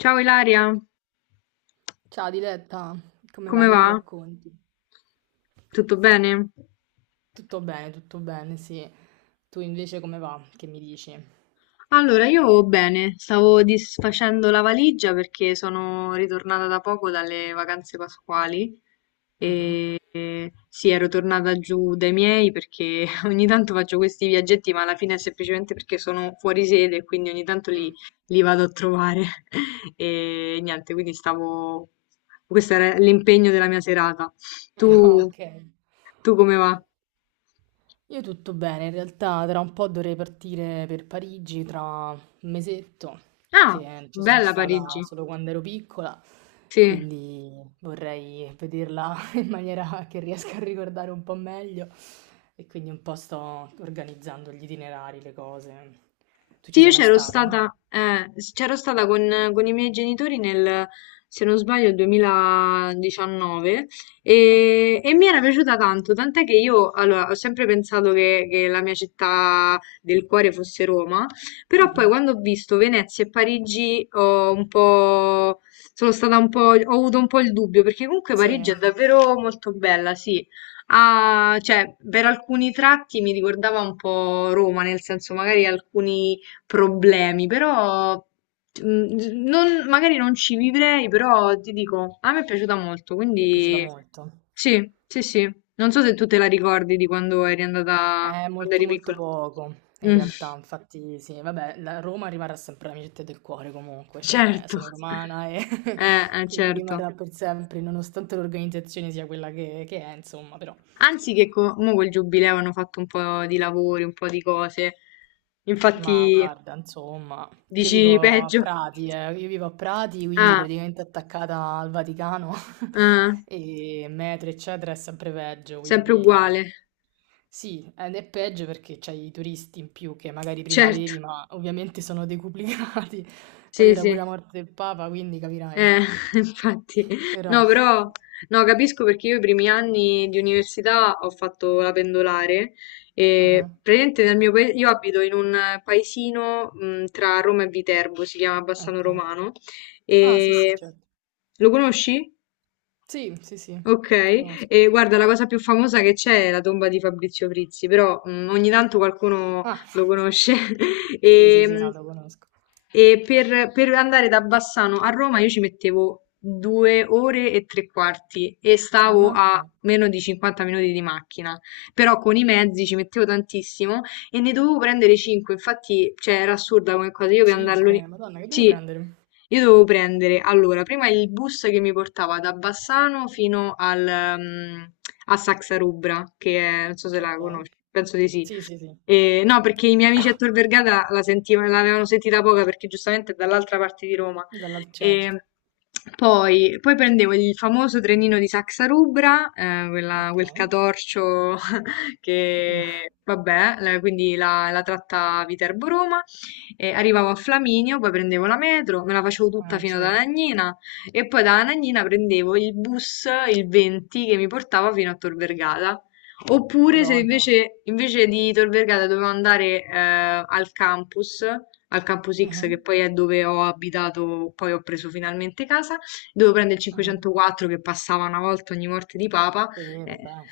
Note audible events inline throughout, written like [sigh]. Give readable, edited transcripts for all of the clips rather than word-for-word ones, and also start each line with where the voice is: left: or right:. left: Ciao Ilaria,
right: Ciao Diletta, come va?
left: come
right: Che
left: va?
right: mi racconti?
left: Tutto bene?
right: Tutto bene, sì. Tu invece come va? Che mi dici?
left: Allora, io bene, stavo disfacendo la valigia perché sono ritornata da poco dalle vacanze pasquali
right: Mhm.
left: e sì, ero tornata giù dai miei perché [laughs] ogni tanto faccio questi viaggetti, ma alla fine è semplicemente perché sono fuori sede e quindi ogni tanto li,
right: Mm.
left: li vado a trovare [laughs] e niente, quindi stavo... Questo era l'impegno della mia serata.
right: [laughs] Ah,
left: Tu,
right: ok.
left: tu come va?
right: Io tutto bene, in realtà tra un po' dovrei partire per Parigi tra un mesetto,
left: Ah,
right: che ci sono
left: bella Parigi,
right: stata solo quando ero piccola,
left: sì.
right: quindi vorrei vederla [laughs] in maniera che riesca a ricordare un po' meglio e quindi un po' sto organizzando gli itinerari, le cose. Tu
left: Sì,
right: ci
left: io
right: sei mai
left: c'ero
right: stata?
left: stata, c'ero stata con i miei genitori nel, se non sbaglio, 2019
right: Ah.
left: e mi era piaciuta tanto, tant'è che io allora, ho sempre pensato che la mia città del cuore fosse Roma, però poi
right: Mhm.
left: quando ho visto Venezia e Parigi ho un po', sono stata un po', ho avuto un po' il dubbio, perché comunque
right: Sì,
left: Parigi
right: mi
left: è davvero molto bella, sì. Ah, cioè, per alcuni tratti mi ricordava un po' Roma, nel senso magari alcuni problemi, però magari non ci vivrei, però ti dico, a me è piaciuta molto,
right: è piaciuta
left: quindi
right: molto.
left: sì, sì, sì. Non so se tu te la ricordi di quando eri andata,
right: È
left: quando
right: molto
left: eri
right: molto
left: piccola.
right: poco, in
left: Mm,
right: realtà,
left: [laughs]
right: infatti sì, vabbè, la Roma rimarrà sempre la mia città del cuore comunque, cioè
left: certo.
right: sono romana e [laughs] quindi
left: Certo.
right: rimarrà per sempre, nonostante l'organizzazione sia quella che è, insomma, però
left: Anzi mo col giubileo hanno fatto un po' di lavori, un po' di cose.
right: ma
left: Infatti,
right: guarda, insomma, io
left: dici
right: vivo a
left: peggio.
right: Prati, io vivo a Prati, quindi
left: Ah,
right: praticamente attaccata al Vaticano
left: ah,
right: [laughs] e metro, eccetera, è sempre peggio,
left: sempre
right: quindi
left: uguale.
right: sì, ed è peggio perché c'hai i turisti in più che magari prima
left: Certo,
right: avevi, ma ovviamente sono decuplicati, [laughs] poi
left: sì,
right: ora
left: sì.
right: pure la morte del Papa, quindi capirai.
left: Eh, [laughs] infatti,
right: Però,
left: no, però no, capisco perché io i primi anni di università ho fatto la pendolare e
right: ah,
left: praticamente nel mio paese, io abito in un paesino tra Roma e Viterbo, si chiama Bassano
right: ok.
left: Romano
right: Ah, sì, sì,
left: e
right: certo.
left: lo conosci?
right: Sì, sì, sì,
left: Ok,
right: lo conosco.
left: e guarda, la cosa più famosa che c'è è la tomba di Fabrizio Frizzi, però ogni tanto qualcuno
right: Ah,
left: lo
right: [laughs]
left: conosce. [laughs]
right: sì, sì,
left: E,
right: sì,
left: mm,
right: no, lo conosco.
left: e per andare da Bassano a Roma io ci mettevo 2 ore e tre quarti e stavo a
right: Ammazza.
left: meno di 50 minuti di macchina, però con i mezzi ci mettevo tantissimo e ne dovevo prendere 5, infatti, cioè, era assurda come cosa, io per andarlo lì,
right: 5. Madonna, che devi
left: sì,
right: prendere?
left: io dovevo prendere, allora, prima il bus che mi portava da Bassano fino a Saxarubra, che è, non so se la
right: Ok.
left: conosci, penso di sì.
right: Sì, sì, sì.
left: No, perché i miei amici a Tor Vergata l'avevano sentita poca perché giustamente è dall'altra parte di Roma.
right: Dalla
left: E
right: certo.
left: poi prendevo il famoso trenino di Saxarubra,
right: Ok.
left: quel catorcio che
right: [laughs]
left: vabbè, quindi la tratta Viterbo-Roma, e arrivavo a Flaminio, poi prendevo la metro, me la facevo tutta
right: Ah,
left: fino ad
right: certo.
left: Anagnina e poi da Anagnina prendevo il bus, il 20, che mi portava fino a Tor Vergata. Oppure se
right: Madonna.
left: invece di Tor Vergata dovevo andare al campus, al campus X che
right: Mhm,
left: poi è dove ho abitato, poi ho preso finalmente casa, dovevo prendere il
right: mhm.
left: 504 che passava una volta ogni morte di papa
right: Sì,
left: eh,
right: vabbè.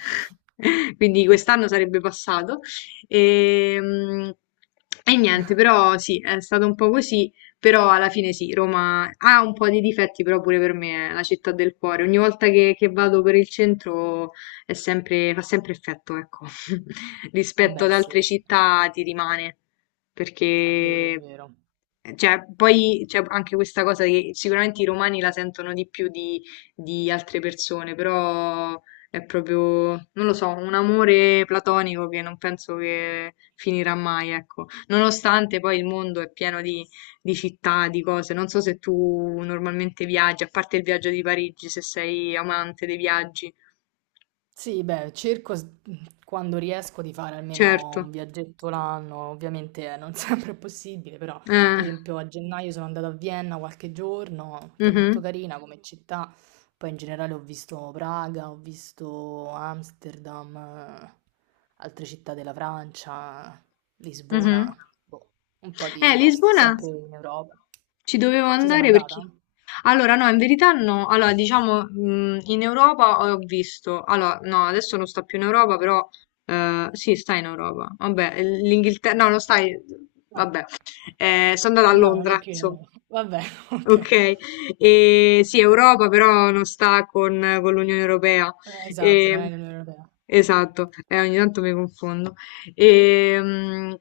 left: [laughs] quindi
right: [laughs]
left: quest'anno sarebbe passato. E, mm, e niente, però sì, è stato un po' così, però alla fine sì, Roma ha un po' di difetti, però pure per me è la città del cuore. Ogni volta che vado per il centro è sempre, fa sempre effetto, ecco, [laughs] rispetto
right: Vabbè,
left: ad altre
right: sì, sì.
left: città ti rimane,
right: È vero, è
left: perché...
right: vero.
left: Cioè, poi c'è anche questa cosa che sicuramente i romani la sentono di più di altre persone, però è proprio, non lo so, un amore platonico che non penso che finirà mai, ecco. Nonostante poi il mondo è pieno di città, di cose. Non so se tu normalmente viaggi, a parte il viaggio di Parigi, se sei amante dei viaggi.
right: Sì, beh, quando riesco di fare almeno
left: Certo.
right: un viaggetto l'anno, ovviamente non [laughs] sempre è possibile, però
left: Eh,
right: per esempio a gennaio sono andata a Vienna qualche giorno, che è molto
left: mhm,
right: carina come città, poi in generale ho visto Praga, ho visto Amsterdam, altre città della Francia,
left: mhm.
right: Lisbona, boh, un po' di posti,
left: Lisbona
right: sempre in Europa.
left: ci dovevo
right: Ci sei mai
left: andare perché...
right: andata?
left: Allora, no, in verità no. Allora, diciamo, in Europa ho visto. Allora, no, adesso non sta più in Europa, però sì, sta in Europa. Vabbè, l'Inghilterra. No, non stai.
right: Ah,
left: Vabbè. Sono andata
right: eh
left: a
right: no, non è
left: Londra,
right: più in
left: insomma.
right: Europa. [laughs] Vabbè, [laughs] ok.
left: Ok, e sì, Europa però non sta con l'Unione Europea.
right: Esatto, non
left: E-
right: è l'Unione Europea.
left: esatto, ogni tanto mi confondo. E, mm,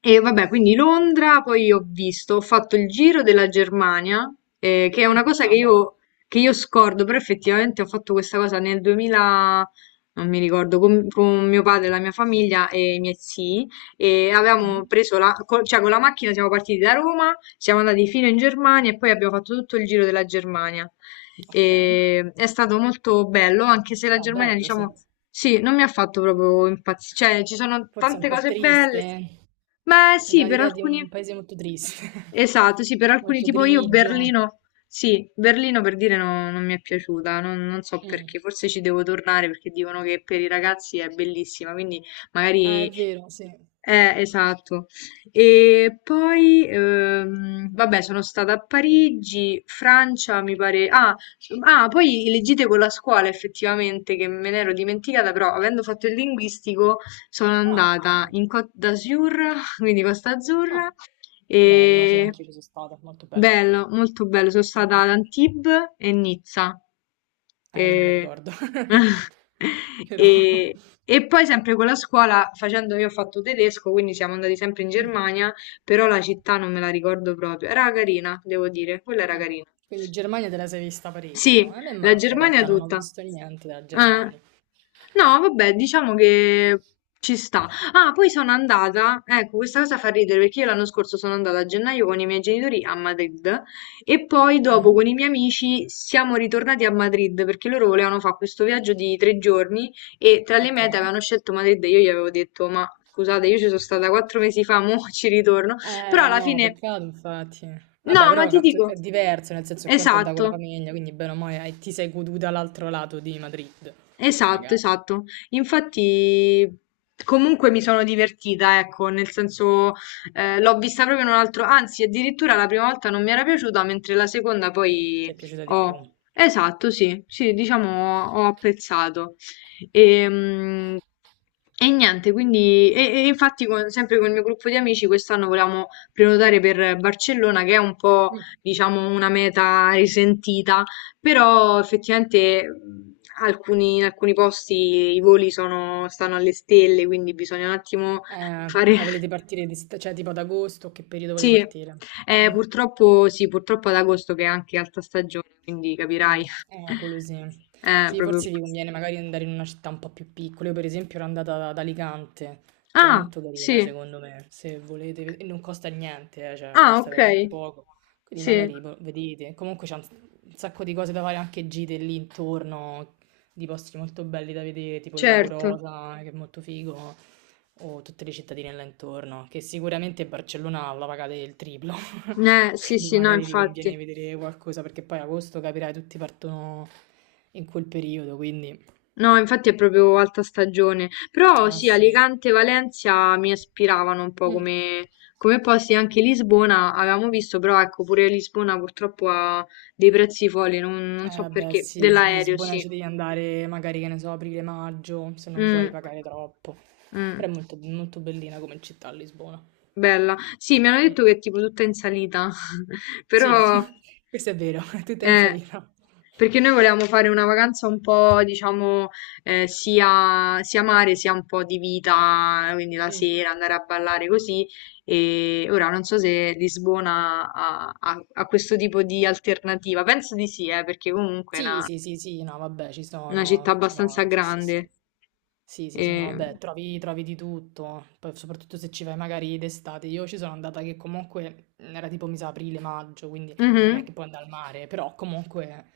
left: e vabbè, quindi Londra, poi ho visto, ho fatto il giro della Germania, che è una cosa che
right: Ah bello.
left: io, che io scordo, però effettivamente ho fatto questa cosa nel 2000, non mi ricordo, con mio padre, la mia famiglia e i miei zii e
right: Mh-mh.
left: avevamo preso cioè con la macchina siamo partiti da Roma, siamo andati fino in Germania e poi abbiamo fatto tutto il giro della Germania.
right: Okay.
left: E è stato molto bello, anche se la
right: Ah
left: Germania,
right: bello, sì.
left: diciamo, sì, non mi ha fatto proprio impazzire, cioè ci sono
right: Forse è un
left: tante
right: po'
left: cose
right: triste,
left: belle.
right: eh.
left: Beh,
right: Mi
left: sì,
right: dà
left: per
right: l'idea di
left: alcuni,
right: un paese molto triste,
left: esatto, sì, per
right: [laughs]
left: alcuni,
right: molto
left: tipo io
right: grigio.
left: Berlino, sì, Berlino per dire non mi è piaciuta, non so
right: Mh.
left: perché, forse ci devo tornare perché dicono che per i ragazzi è bellissima, quindi
right: Ah, è
left: magari
right: vero, sì.
left: esatto. E poi, vabbè, sono stata a Parigi, Francia, mi pare. Ah, ah, poi le gite con la scuola, effettivamente, che me ne ero dimenticata, però avendo fatto il linguistico sono
right: Ah,
left: andata
right: vabbè.
left: in Côte d'Azur, [laughs] quindi Costa Azzurra,
right: Ah, bello, sì,
left: e
right: anch'io ci so' stata, molto bella.
left: bello, molto bello. Sono stata
right: Mh-mh.
left: ad Antibes e Nizza.
right: Io non mi
left: E...
right: ricordo. [laughs]
left: [laughs]
right: Però
left: e- e poi sempre con la scuola, facendo io ho fatto tedesco, quindi siamo andati sempre in
right: mh,
left: Germania, però la città non me la ricordo proprio. Era carina, devo dire, quella era
right: mh.
left: carina.
right: Quindi Germania te la sei vista parecchio.
left: Sì,
right: A me
left: la
right: manca in
left: Germania
right: realtà, non ho
left: tutta.
right: visto niente della
left: Eh.
right: Germania.
left: No, vabbè, diciamo che ci sta. Ah, poi sono andata, ecco, questa cosa fa ridere perché io l'anno scorso sono andata a gennaio con i miei genitori a Madrid e poi dopo
right: Mh-mh.
left: con i miei amici siamo ritornati a Madrid perché loro volevano fare questo viaggio di 3 giorni e tra le mete
right: Okay.
left: avevano scelto Madrid e io gli avevo detto, ma scusate, io ci sono stata 4 mesi fa, [laughs] mo ci ritorno. Però alla
right: No,
left: fine...
right: peccato infatti. Vabbè,
left: No, ma
right: però è
left: ti dico...
right: è diverso, nel senso che conto è andata con la
left: Esatto.
right: famiglia, quindi bene o male ti sei goduta l'altro lato di Madrid,
left: Esatto,
right: magari.
left: esatto. Infatti, comunque mi sono divertita, ecco, nel senso, l'ho vista proprio in un altro, anzi, addirittura la prima volta non mi era piaciuta, mentre la seconda
right: Ci
left: poi
right: è piaciuta di più.
left: ho.
right: Mm.
left: Esatto, sì, sì, diciamo ho apprezzato. Ehm, E, niente, quindi, e infatti sempre con il mio gruppo di amici quest'anno volevamo prenotare per Barcellona, che è un po', diciamo, una meta risentita però effettivamente in alcuni posti i voli stanno alle stelle, quindi bisogna un attimo fare...
right: Ma volete
left: [laughs]
right: partire, di, cioè tipo ad agosto, che periodo volete
left: Sì,
right: partire? Mm.
left: purtroppo, sì, purtroppo ad agosto che è anche alta stagione, quindi
right: Mm,
left: capirai.
right: quello
left: [laughs]
right: sì. Sì,
left: Proprio...
right: forse vi conviene magari andare in una città un po' più piccola. Io per esempio ero andata ad Alicante, che è
left: Ah,
right: molto carina
left: sì.
right: secondo me, se volete, e non costa niente, cioè
left: Ah,
right: costa
left: ok.
right: veramente poco. Quindi
left: Sì,
right: magari boh, vedete, comunque c'è un sacco di cose da fare, anche gite lì intorno, di posti molto belli da vedere, tipo il Lago
left: certo.
right: Rosa, che è molto figo o tutte le cittadine là intorno, che sicuramente Barcellona la pagate il triplo, [laughs]
left: Sì,
right: quindi
left: sì, no,
right: magari vi conviene
left: infatti.
right: vedere qualcosa, perché poi agosto capirai, tutti partono in quel periodo, quindi...
left: No, infatti è proprio alta stagione. Però
right: Ah
left: sì,
right: sì.
left: Alicante e Valencia mi ispiravano un po'
right: Mm.
left: come posti, anche Lisbona avevamo visto, però ecco, pure Lisbona purtroppo ha dei prezzi folli, non so
right: Eh beh
left: perché,
right: sì,
left: dell'aereo,
right: Lisbona
left: sì.
right: ci devi andare magari, che ne so, aprile-maggio, se non vuoi
left: Mm,
right: pagare troppo, però
left: mm.
right: è molto, molto bellina come città Lisbona.
left: Bella. Sì, mi hanno
right: Mm.
left: detto che è tipo tutta in salita, [laughs]
right: Sì,
left: però
right: [laughs] questo è vero, [laughs] è tutta in
left: eh,
right: salita.
left: perché noi volevamo fare una vacanza un po', diciamo, sia mare sia un po' di vita, quindi la
right: Mm.
left: sera andare a ballare così. E ora non so se Lisbona ha questo tipo di alternativa. Penso di sì, perché comunque è una,
right: Sì, sì, sì, sì, no, vabbè,
left: una città
right: ci
left: abbastanza
right: sono, sì, sì,
left: grande.
right: sì. Sì, sì, sì, no,
left: E-
right: vabbè, trovi, trovi di tutto, poi soprattutto se ci vai magari d'estate. Io ci sono andata che comunque mhmm, era tipo, mi sa, aprile-maggio, quindi non è
left: Mhm,
right: che puoi andare al mare, però comunque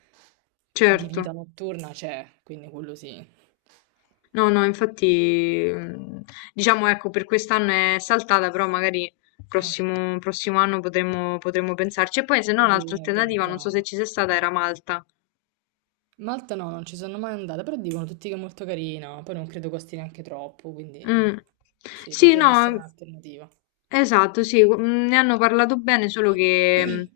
right: di
left: certo.
right: vita notturna c'è, quindi quello sì.
left: No, no, infatti, diciamo, ecco, per quest'anno è saltata, però magari
right: Eh,
left: prossimo anno potremmo pensarci. E poi, se no, l'altra
right: vieni
left: alternativa, non so se
right: organizzata.
left: ci sei stata, era Malta.
right: Malta no, non ci sono mai andata, però dicono tutti che è molto carina, poi non credo costi neanche troppo,
left: Mm.
right: quindi sì,
left: Sì,
right: potrebbe essere
left: no,
right: un'alternativa.
left: esatto, sì, ne hanno parlato bene, solo che
right: [clears throat]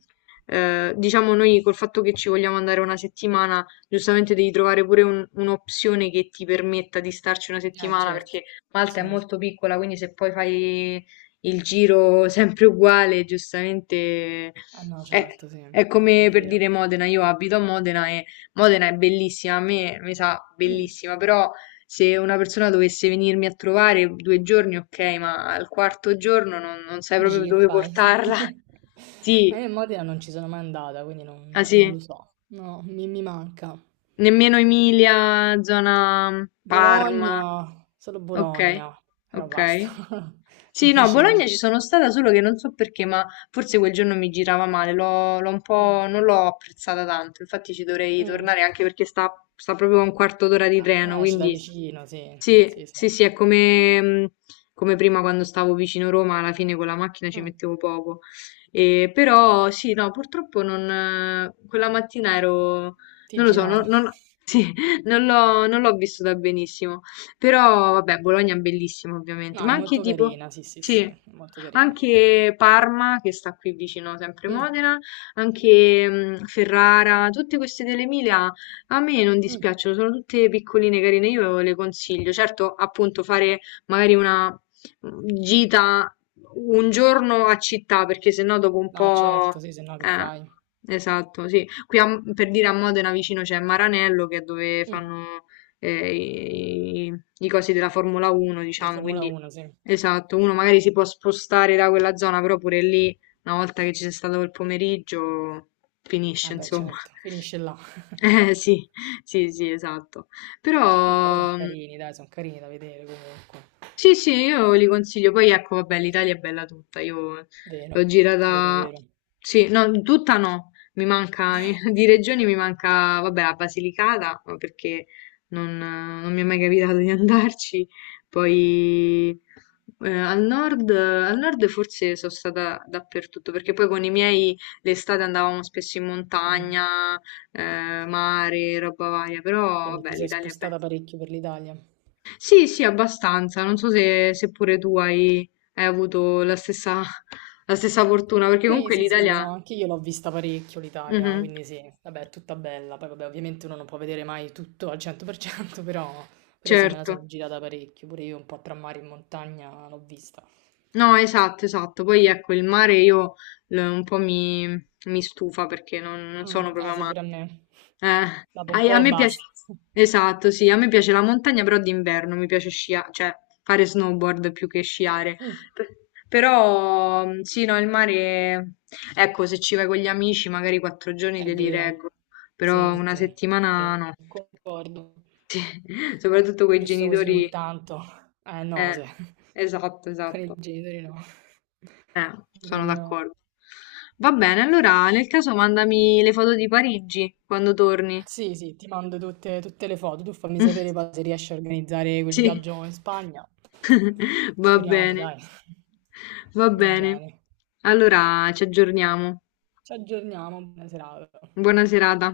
left: diciamo noi col fatto che ci vogliamo andare una settimana, giustamente devi trovare pure un'opzione che ti permetta di starci una settimana,
right: Certo,
left: perché Malta è
right: sì.
left: molto piccola, quindi se poi fai il giro sempre uguale, giustamente
right: Ah no,
left: è,
right: certo, sì,
left: è
right: è
left: come per
right: vero.
left: dire Modena, io abito a Modena e Modena è bellissima, a me mi sa
right: Mm.
left: bellissima, però... Se una persona dovesse venirmi a trovare 2 giorni, okay, ma al quarto giorno non sai
right: Dici
left: proprio
right: che
left: dove
right: fai?
left: portarla.
right: [laughs]
left: [laughs] Sì,
right: Ma io in Modena non ci sono mai andata, quindi
left: ah
right: non
left: sì,
right: lo so. No, mi manca.
left: nemmeno Emilia, zona Parma.
right: Bologna, solo
left: Okay,
right: Bologna, però basta,
left: okay.
right: [laughs]
left: Sì, no, a
right: finisce
left: Bologna
right: lì.
left: ci sono stata, solo che non so perché, ma forse quel giorno mi girava male, l'ho un
right: Mm,
left: po' non l'ho apprezzata tanto, infatti ci dovrei
right: mm.
left: tornare anche perché sta proprio a un quarto d'ora di
right: Ah,
left: treno,
right: eh, ce l'hai
left: quindi
right: vicino, sì,
left: sì,
right: sì, sì.
left: sì, sì, è come prima quando stavo vicino Roma, alla fine con la macchina ci
right: Mm,
left: mettevo poco. E, però sì, no, purtroppo non, quella mattina ero,
right: ti
left: non lo so, non,
right: girava.
left: sì, [laughs] non l'ho vissuta benissimo. Però vabbè, Bologna è bellissima ovviamente,
right: No, è
left: ma anche
right: molto
left: tipo,
right: carina, sì, sì, sì,
left: sì,
right: è molto carina.
left: anche Parma che sta qui vicino, sempre
right: Mm,
left: Modena, anche Ferrara, tutte queste dell'Emilia a me non
right: mm.
left: dispiacciono, sono tutte piccoline, carine, io le consiglio. Certo, appunto, fare magari una gita un giorno a città, perché sennò dopo un
right: No,
left: po'...
right: certo, sì, se no che fai?
left: Esatto, sì. Qui per dire a Modena vicino c'è Maranello, che è dove
right: Mm.
left: fanno eh, i, i- i cosi della Formula 1,
right: Di
left: diciamo,
right: Formula
left: quindi
right: 1, sì.
left: esatto, uno magari si può spostare da quella zona, però pure lì, una volta che ci sei stato quel pomeriggio, finisce,
right: Vabbè,
left: insomma.
right: certo, finisce là.
left: Eh sì, sì, sì, esatto.
right: Vabbè, però sono
left: Però, mhmm
right: carini, dai, sono carini da vedere comunque.
left: sì, sì, io li consiglio. Poi ecco, vabbè, l'Italia è bella tutta. Io l'ho
right: Vero, vero,
left: girata.
right: vero.
left: Sì, no, tutta no. Mi manca [laughs] di regioni mi manca, vabbè, la Basilicata, ma perché non mi è mai capitato di [laughs] andarci. Poi al nord forse sono stata dappertutto, perché poi con i miei l'estate andavamo spesso in
right: Mm.
left: montagna, mare, roba varia, però
right: Quindi ti
left: vabbè,
right: sei
left: l'Italia è bella.
right: spostata parecchio per l'Italia.
left: Sì, sì, abbastanza. Non so se pure tu hai avuto la stessa fortuna, perché
right: Sì,
left: comunque
right: sì, sì,
left: l'Italia...
right: no, anche io l'ho vista parecchio l'Italia,
left: Mhm,
right: quindi sì, vabbè, è tutta bella. Poi vabbè, ovviamente uno non può vedere mai tutto al 100%, [laughs] però, però sì, me la
left: certo.
right: sono girata parecchio, pure io un po' tra mare e montagna l'ho vista.
left: No, esatto, esatto. Poi ecco, il mare io un po' mi stufa perché non
right: Mm,
left: sono
right: ah
left: proprio
right: sì, pure a
left: amante.
right: me.
left: Eh,
right: Dopo un po'
left: me piace,
right: basta.
left: esatto, sì, a me piace la montagna, però d'inverno mi piace sciare, cioè fare snowboard più che sciare.
right: Mm,
left: Per- Però sì, no, il mare, ecco, se ci vai con gli amici, magari 4 giorni
right: è
left: te li
right: vero.
left: reggo, però
right: Sì,
left: una
right: sì,
left: settimana
right: sì,
left: no.
right: concordo.
left: [laughs] Sì, soprattutto con i
right: Giusto così ogni
left: genitori,
right: tanto. Eh no,
left: eh,
right: se-
left: esatto,
right: [laughs] con i
left: esatto.
right: genitori no. [laughs]
left: Eh,
right: Direi
left: sono
right: di no.
left: d'accordo. Va bene, allora nel caso mandami le foto di Parigi quando torni.
right: Sì, sì, ti mando tutte, tutte le foto. Tu fammi sapere poi se
left: [laughs]
right: riesci a organizzare quel
left: Sì,
right: viaggio in Spagna.
left: [laughs] va
right: Speriamo,
left: bene,
right: dai.
left: va
right: [laughs] Va
left: bene.
right: bene.
left: Allora ci aggiorniamo.
right: Ci aggiorniamo. Buona serata.
left: Buona serata.